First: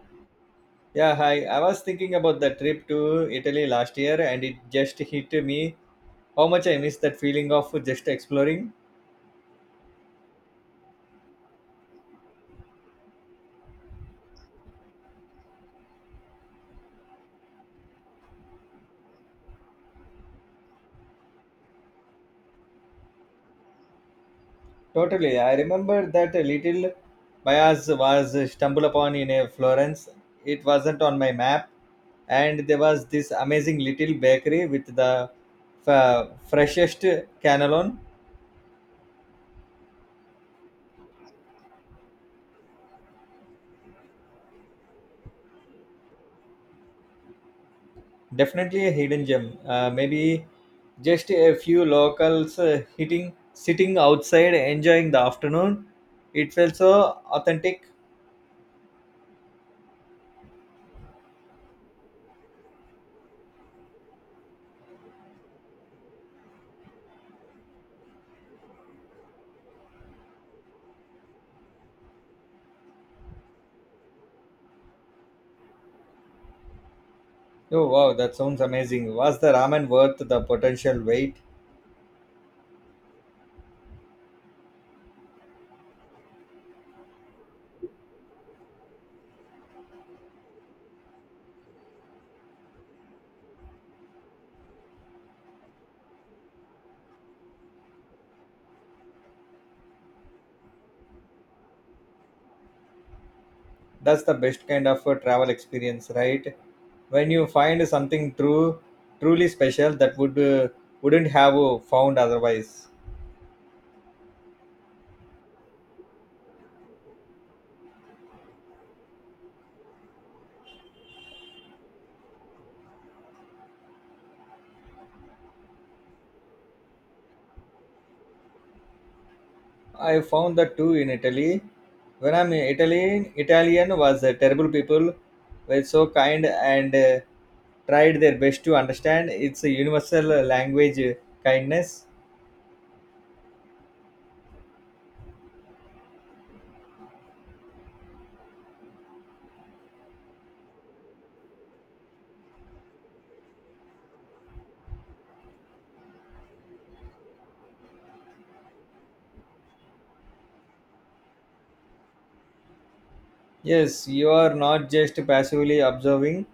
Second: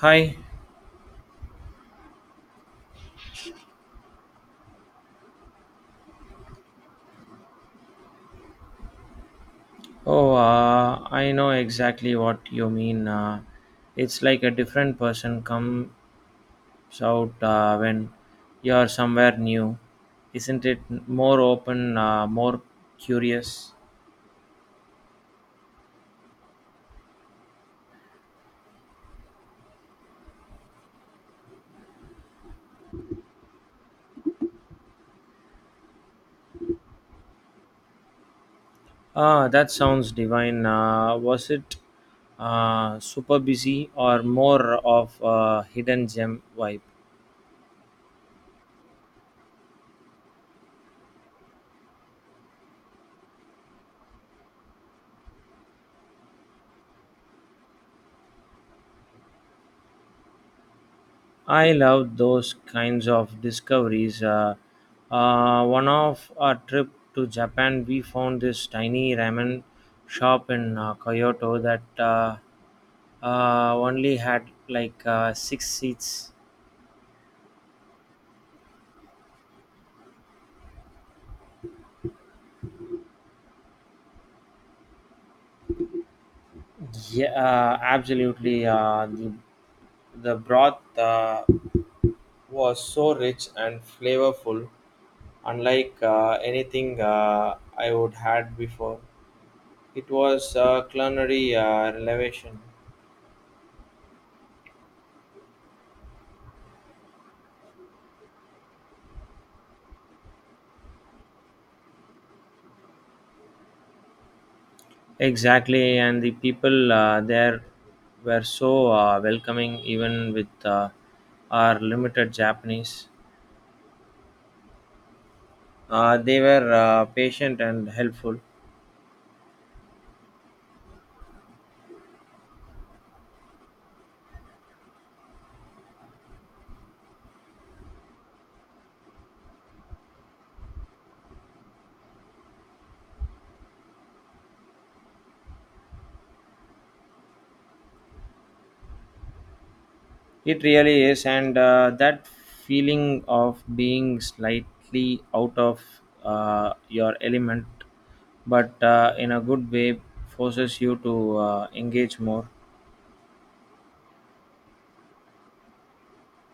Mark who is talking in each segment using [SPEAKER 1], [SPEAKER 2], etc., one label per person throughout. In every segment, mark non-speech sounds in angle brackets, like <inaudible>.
[SPEAKER 1] Hi.
[SPEAKER 2] Yeah, hi. I was thinking about the trip to Italy last year and it just hit me how much I miss that feeling of just exploring.
[SPEAKER 1] Oh, I know exactly what you mean. It's like a different person comes out when you're somewhere new. Isn't it more open, more curious?
[SPEAKER 2] Totally. I remember that a little bias was stumbled upon in a Florence. It wasn't on my map, and there was this amazing little bakery with the freshest cannelloni.
[SPEAKER 1] Ah, that sounds divine. Was it super busy or more of a hidden gem vibe?
[SPEAKER 2] Definitely a hidden gem. Maybe just a few locals hitting, sitting outside, enjoying the afternoon. It felt so authentic.
[SPEAKER 1] I love those kinds of discoveries. One of our trip to Japan, we found this tiny ramen shop in Kyoto that only had like six seats.
[SPEAKER 2] Oh wow, that sounds amazing. Was the ramen worth the potential wait?
[SPEAKER 1] Yeah, absolutely. The broth was so rich and flavorful, unlike anything I would had before. It was a culinary revelation.
[SPEAKER 2] That's the best kind of a travel experience, right? When you find something truly special that wouldn't have found otherwise.
[SPEAKER 1] Exactly, and the people there were so welcoming, even with our limited Japanese. They were patient and helpful.
[SPEAKER 2] I found that too in Italy. When I'm in Italy, Italian was terrible. People were so kind and tried their best to understand. It's a universal language, kindness.
[SPEAKER 1] It really is, and that feeling of being slightly out of your element, but in a good way, forces you to engage more.
[SPEAKER 2] Yes, you are not just passively observing,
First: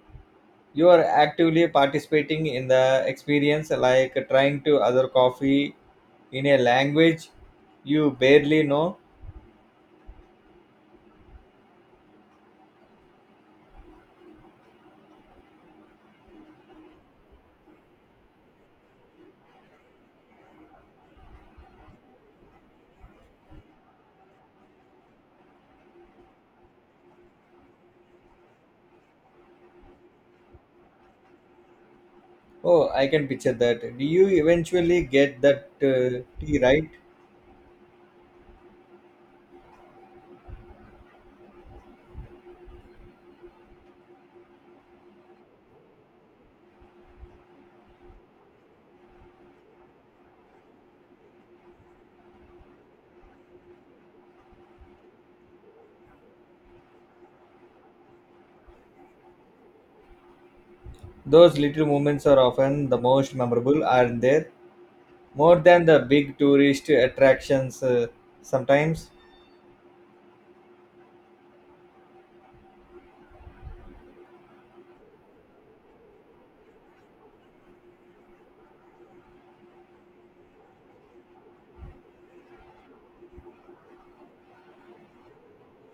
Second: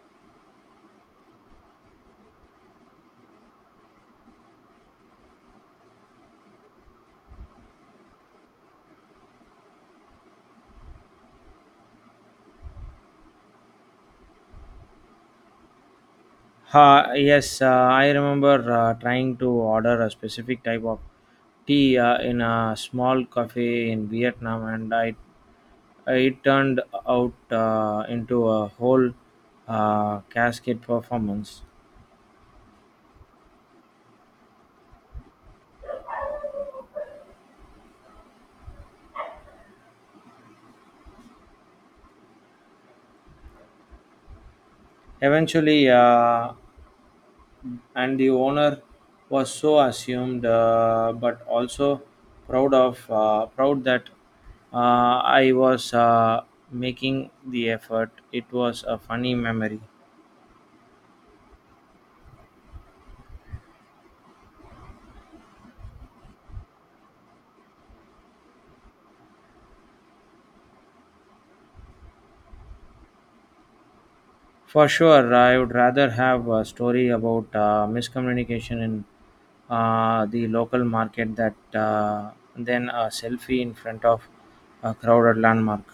[SPEAKER 2] you are actively participating in the experience, like trying to other coffee in a language you barely know.
[SPEAKER 1] Yes, I remember trying to order a specific type of tea in a small cafe in Vietnam, it turned out into a whole cascade performance.
[SPEAKER 2] Oh, I can picture that. Do you eventually get that tea right?
[SPEAKER 1] Eventually, and the owner was so assumed, but also proud that I was making the effort. It was a funny memory.
[SPEAKER 2] Those little moments are often the most memorable, aren't they? More than the big tourist attractions sometimes.
[SPEAKER 1] For sure, I would rather have a story about miscommunication in the local market that than a selfie in front of a crowded landmark.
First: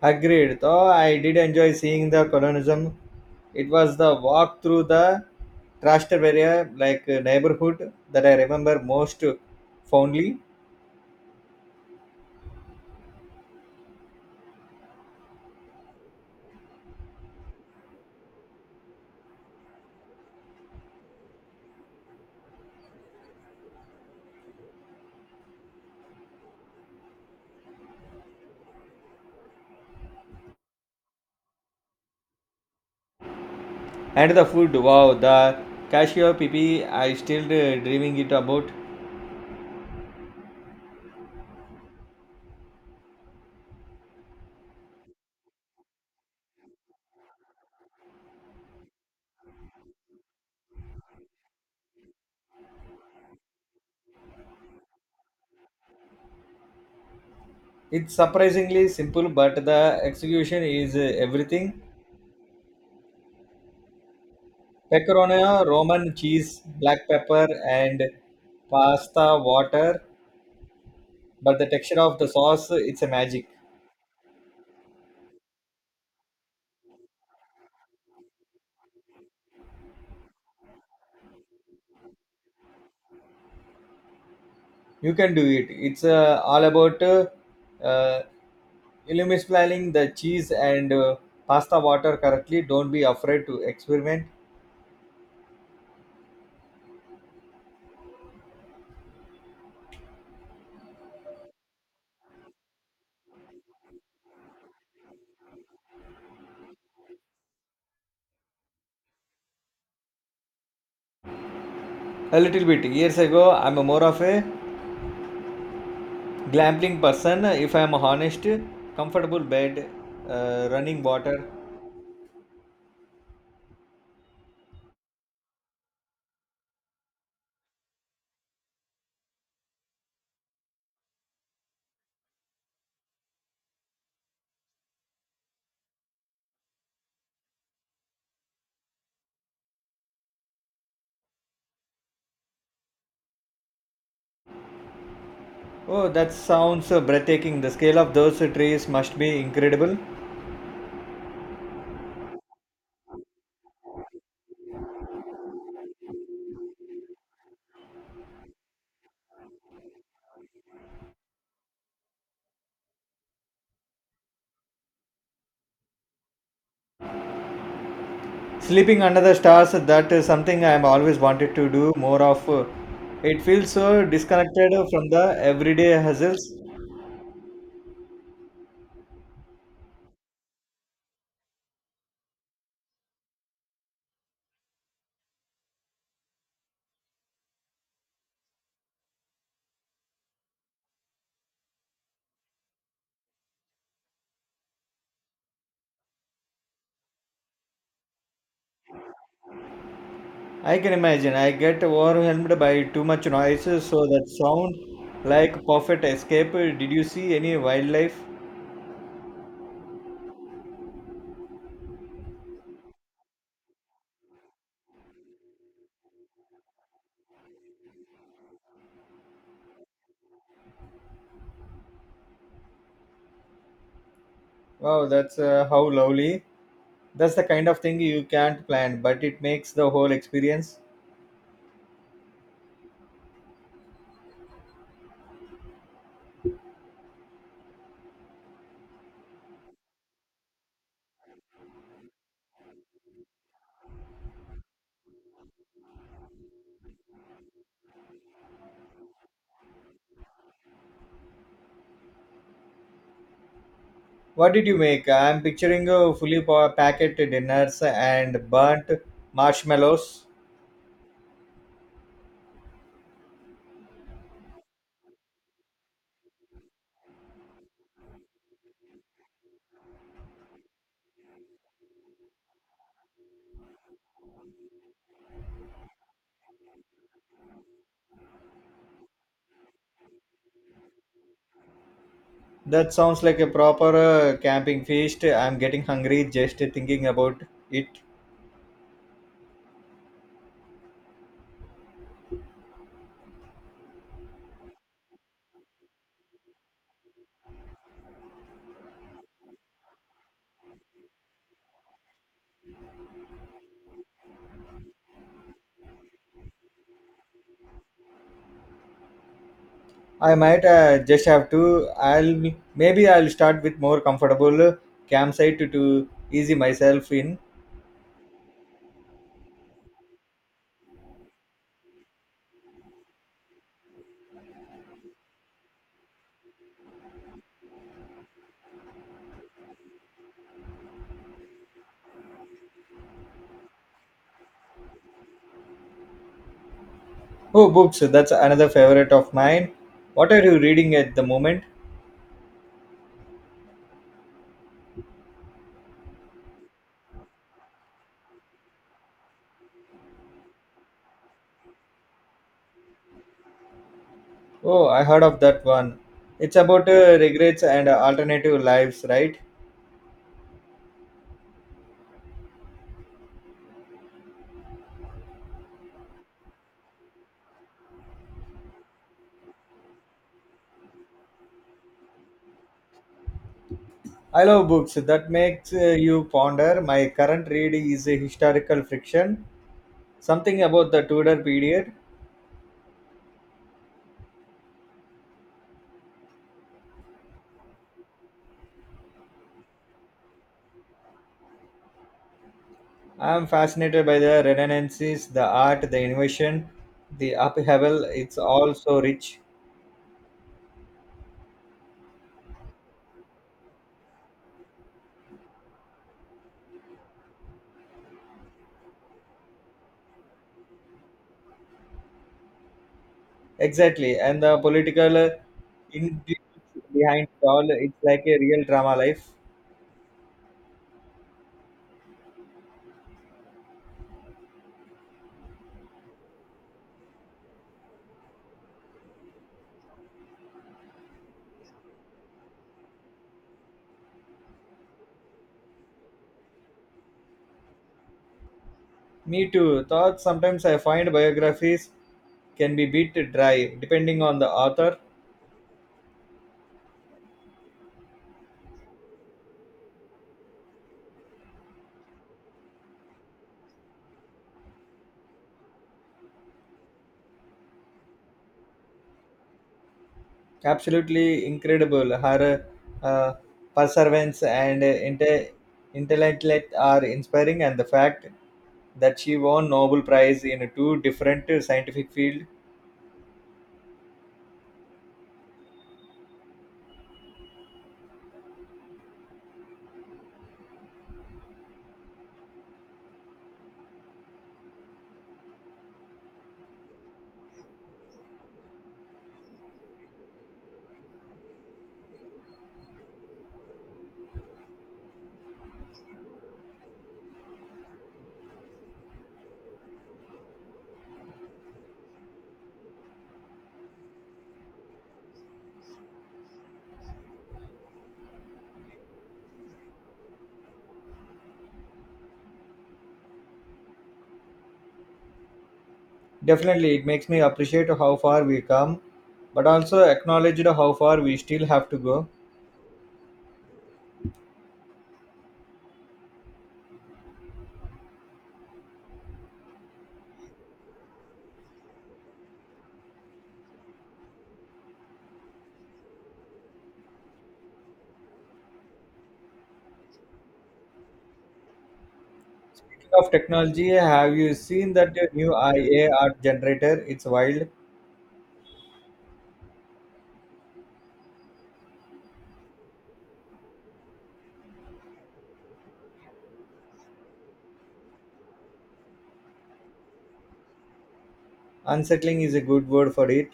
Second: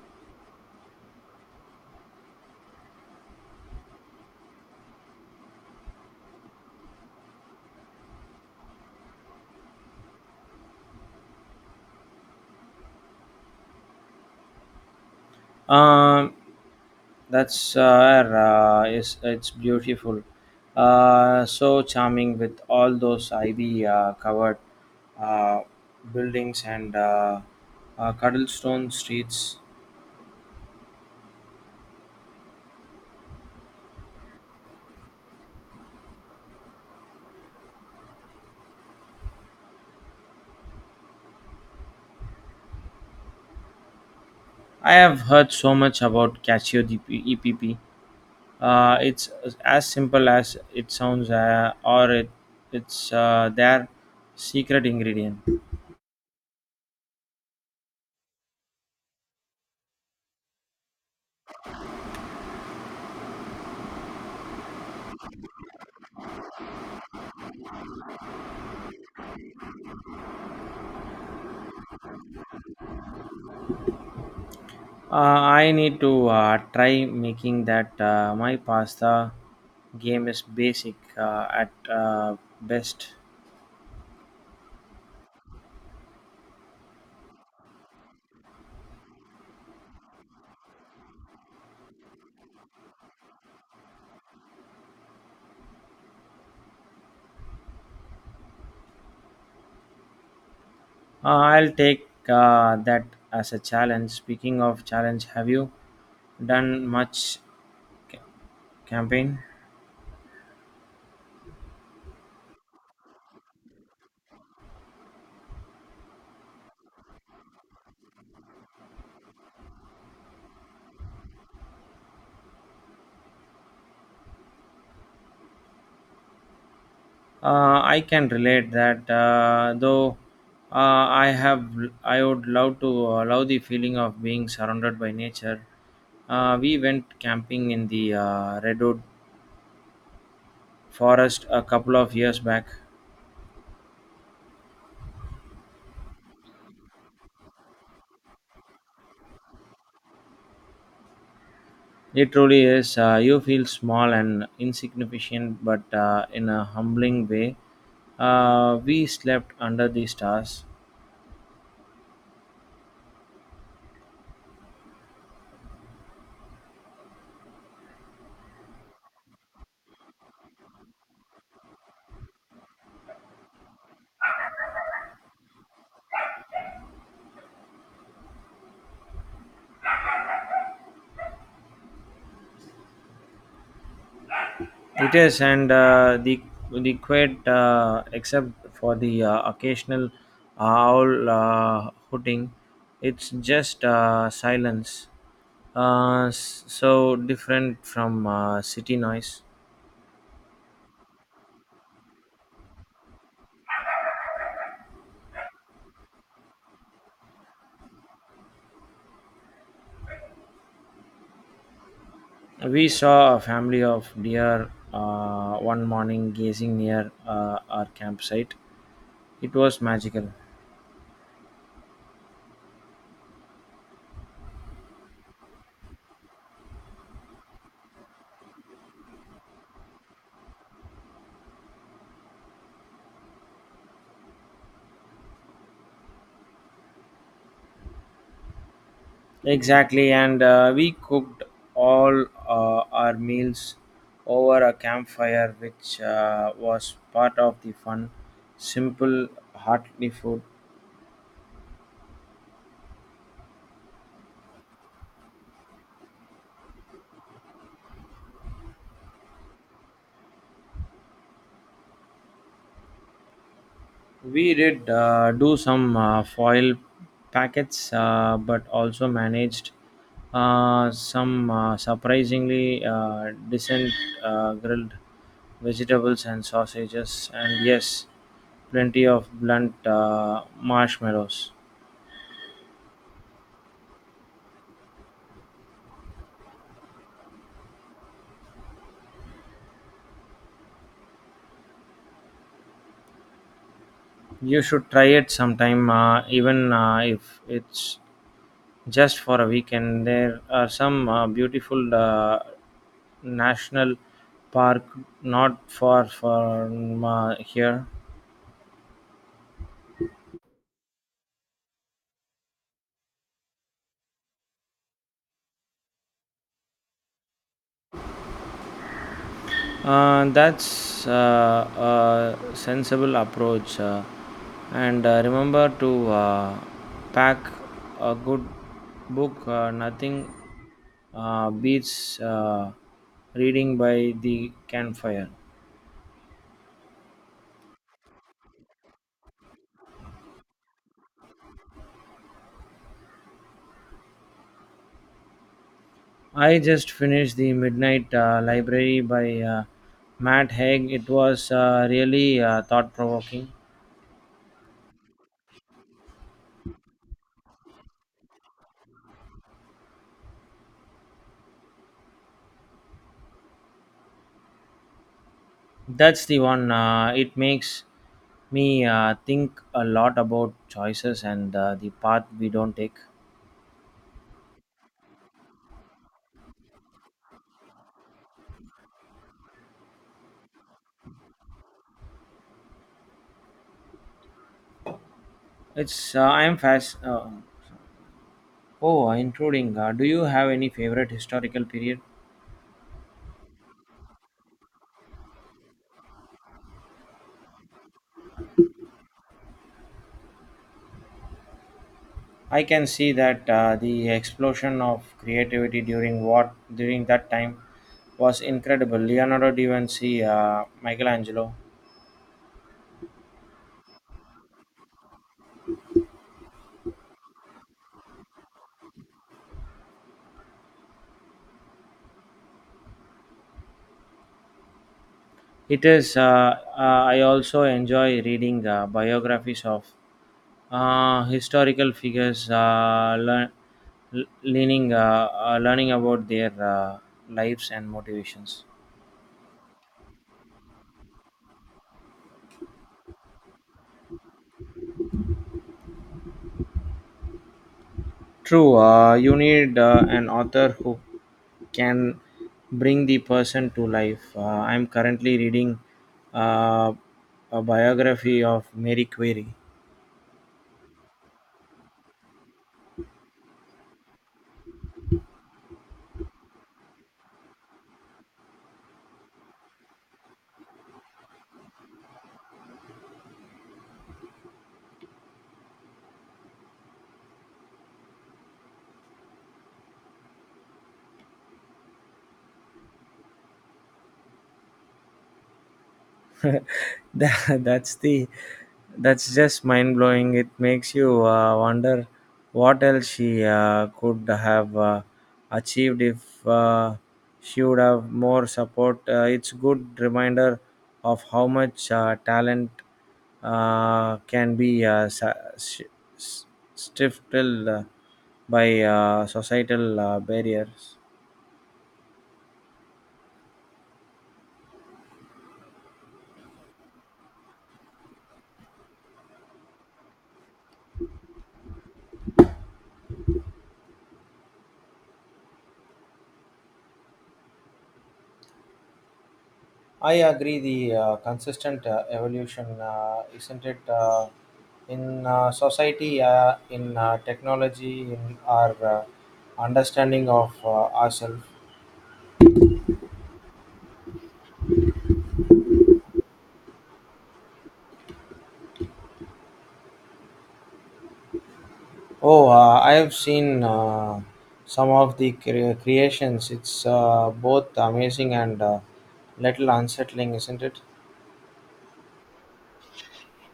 [SPEAKER 2] Agreed, though I did enjoy seeing the colonism. It was the walk through the Trastevere neighborhood that I remember most fondly.
[SPEAKER 1] Um, that's it's beautiful. So charming with all those ivy covered uh, buildings and cobblestone streets.
[SPEAKER 2] And the food, wow, the cashew pipi, I still dreaming it about.
[SPEAKER 1] I have heard so much about Casio DPEPP. It's as simple as it sounds, it's their secret ingredient.
[SPEAKER 2] It's surprisingly simple, but the execution is everything. Pecorino, Roman cheese, black pepper, and pasta water. But the texture of the sauce, it's a magic.
[SPEAKER 1] I need to try making that. My pasta game is basic at best.
[SPEAKER 2] You can do it. It's all about eliminating the cheese and pasta water correctly. Don't be afraid to experiment
[SPEAKER 1] I'll take that as a challenge. Speaking of challenge, have you done much campaign?
[SPEAKER 2] a little bit. Years ago, I'm a more of a glamping person. If I'm honest, comfortable bed, running water.
[SPEAKER 1] I can relate that, though. Uh, I have, I would love to love the feeling of being surrounded by nature. We went camping in the redwood forest a couple of years back.
[SPEAKER 2] Oh, that sounds breathtaking. The scale of those trees must be incredible.
[SPEAKER 1] It truly is. You feel small and insignificant, but in a humbling way. We slept under the stars.
[SPEAKER 2] Sleeping under the stars, that is something I have always wanted to do more of. It feels so disconnected from the everyday hassles.
[SPEAKER 1] It is, and the quiet, except for the occasional owl hooting, it's just silence. So different from city noise.
[SPEAKER 2] I can imagine I get overwhelmed by too much noise, so that sound like perfect escape. Did you see any wildlife?
[SPEAKER 1] We saw a family of deer one morning gazing near our campsite. It was magical.
[SPEAKER 2] Wow, that's how lovely. That's the kind of thing you can't plan, but it makes the whole experience.
[SPEAKER 1] Exactly, and we cooked all our meals over a campfire, which was part of the fun. Simple, hearty food.
[SPEAKER 2] What did you make? I'm picturing fully packed dinners and burnt marshmallows.
[SPEAKER 1] We did do some foil packets, but also managed some surprisingly decent grilled vegetables and sausages, and yes, plenty of blunt marshmallows.
[SPEAKER 2] That sounds like a proper camping feast. I'm getting hungry just thinking about it.
[SPEAKER 1] You should try it sometime, even if it's just for a weekend. There are some beautiful national park not far from here.
[SPEAKER 2] I might just have to. I'll Maybe I'll start with more comfortable campsite to easy myself in.
[SPEAKER 1] That's a sensible approach, and remember to pack a good book. Nothing beats reading by the campfire.
[SPEAKER 2] Oh, books. That's another favorite of mine. What are you reading at the moment?
[SPEAKER 1] I just finished The Midnight Library by Matt Haig. It was really thought provoking.
[SPEAKER 2] Oh, I heard of that one. It's about regrets and alternative lives, right?
[SPEAKER 1] That's the one, it makes me think a lot about choices and the path we don't take.
[SPEAKER 2] I love books that makes you ponder. My current read is a historical fiction, something about the Tudor period.
[SPEAKER 1] It's I am fast. Oh, intruding. Do you have any favorite historical period?
[SPEAKER 2] I'm fascinated by the redundancies, the art, the innovation, the upheaval. It's all so rich.
[SPEAKER 1] I can see that the explosion of creativity during that time was incredible. Leonardo da Vinci, Michelangelo.
[SPEAKER 2] Exactly. And the political intrigue behind it all. It's like a real drama life.
[SPEAKER 1] It is. I also enjoy reading biographies of historical figures, leaning, learning about their lives and motivations.
[SPEAKER 2] Me too. Thoughts sometimes I find biographies can be bit dry depending on the author.
[SPEAKER 1] True, you need an author who can bring the person to life. I'm currently reading uh, a biography of Mary Query.
[SPEAKER 2] Absolutely incredible. Her uh, perseverance and intellect are inspiring, and the fact that she won Nobel Prize in two different scientific fields
[SPEAKER 1] <laughs> That that's the that's just mind blowing. It makes you wonder what else she could have achieved if she would have more support. It's good reminder of how much talent can be s- stifled by societal barriers.
[SPEAKER 2] definitely it makes me appreciate how far we come, but also acknowledge how far we still have to go.
[SPEAKER 1] I agree. The consistent evolution, isn't it, in society, in technology, in our understanding of ourselves.
[SPEAKER 2] Speaking of technology, have you seen that new IA art generator? It's wild.
[SPEAKER 1] Oh, I have seen some of the creations. It's both amazing and little unsettling, isn't it?
[SPEAKER 2] Unsettling is a good word for it.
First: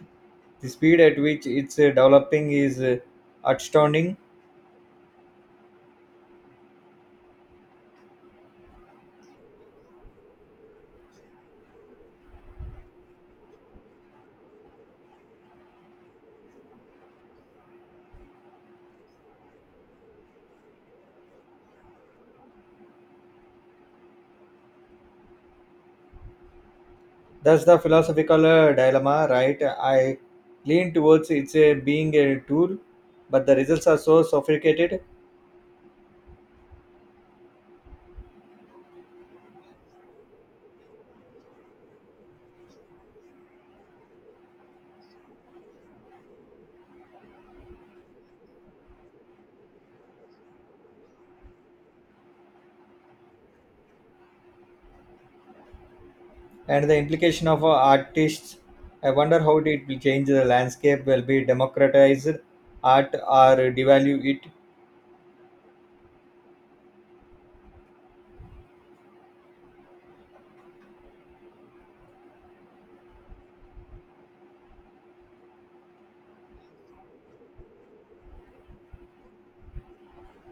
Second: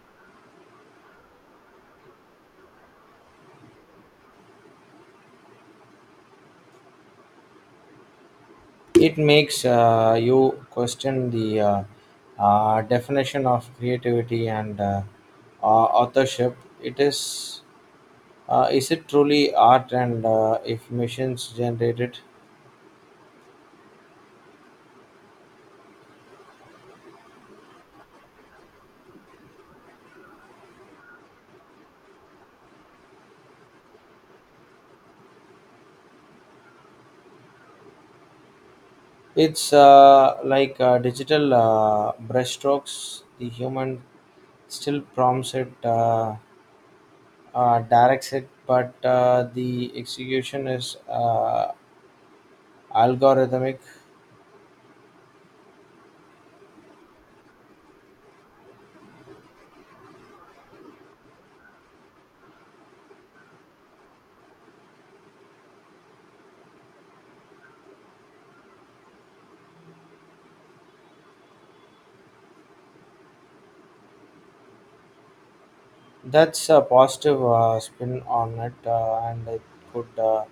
[SPEAKER 2] The speed at which it's developing is astounding.
[SPEAKER 1] It makes you question the definition of creativity and authorship. It is. Is it truly art and if machines generated?
[SPEAKER 2] That's the philosophical dilemma, right? I lean towards it's being a tool, but the results are so sophisticated,
[SPEAKER 1] It's like digital brushstrokes. The human still prompts it, directs it, but the execution is algorithmic.
[SPEAKER 2] and the implication of artists. I wonder how it will change the landscape. Will be democratized art or devalue it?
[SPEAKER 1] That's a positive spin on it, and it could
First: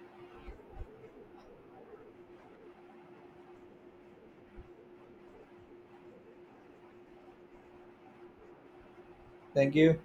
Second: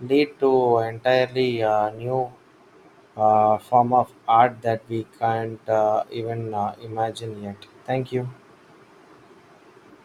[SPEAKER 1] lead to entirely new form of art that we can't even imagine yet. Thank you.
[SPEAKER 2] Thank you.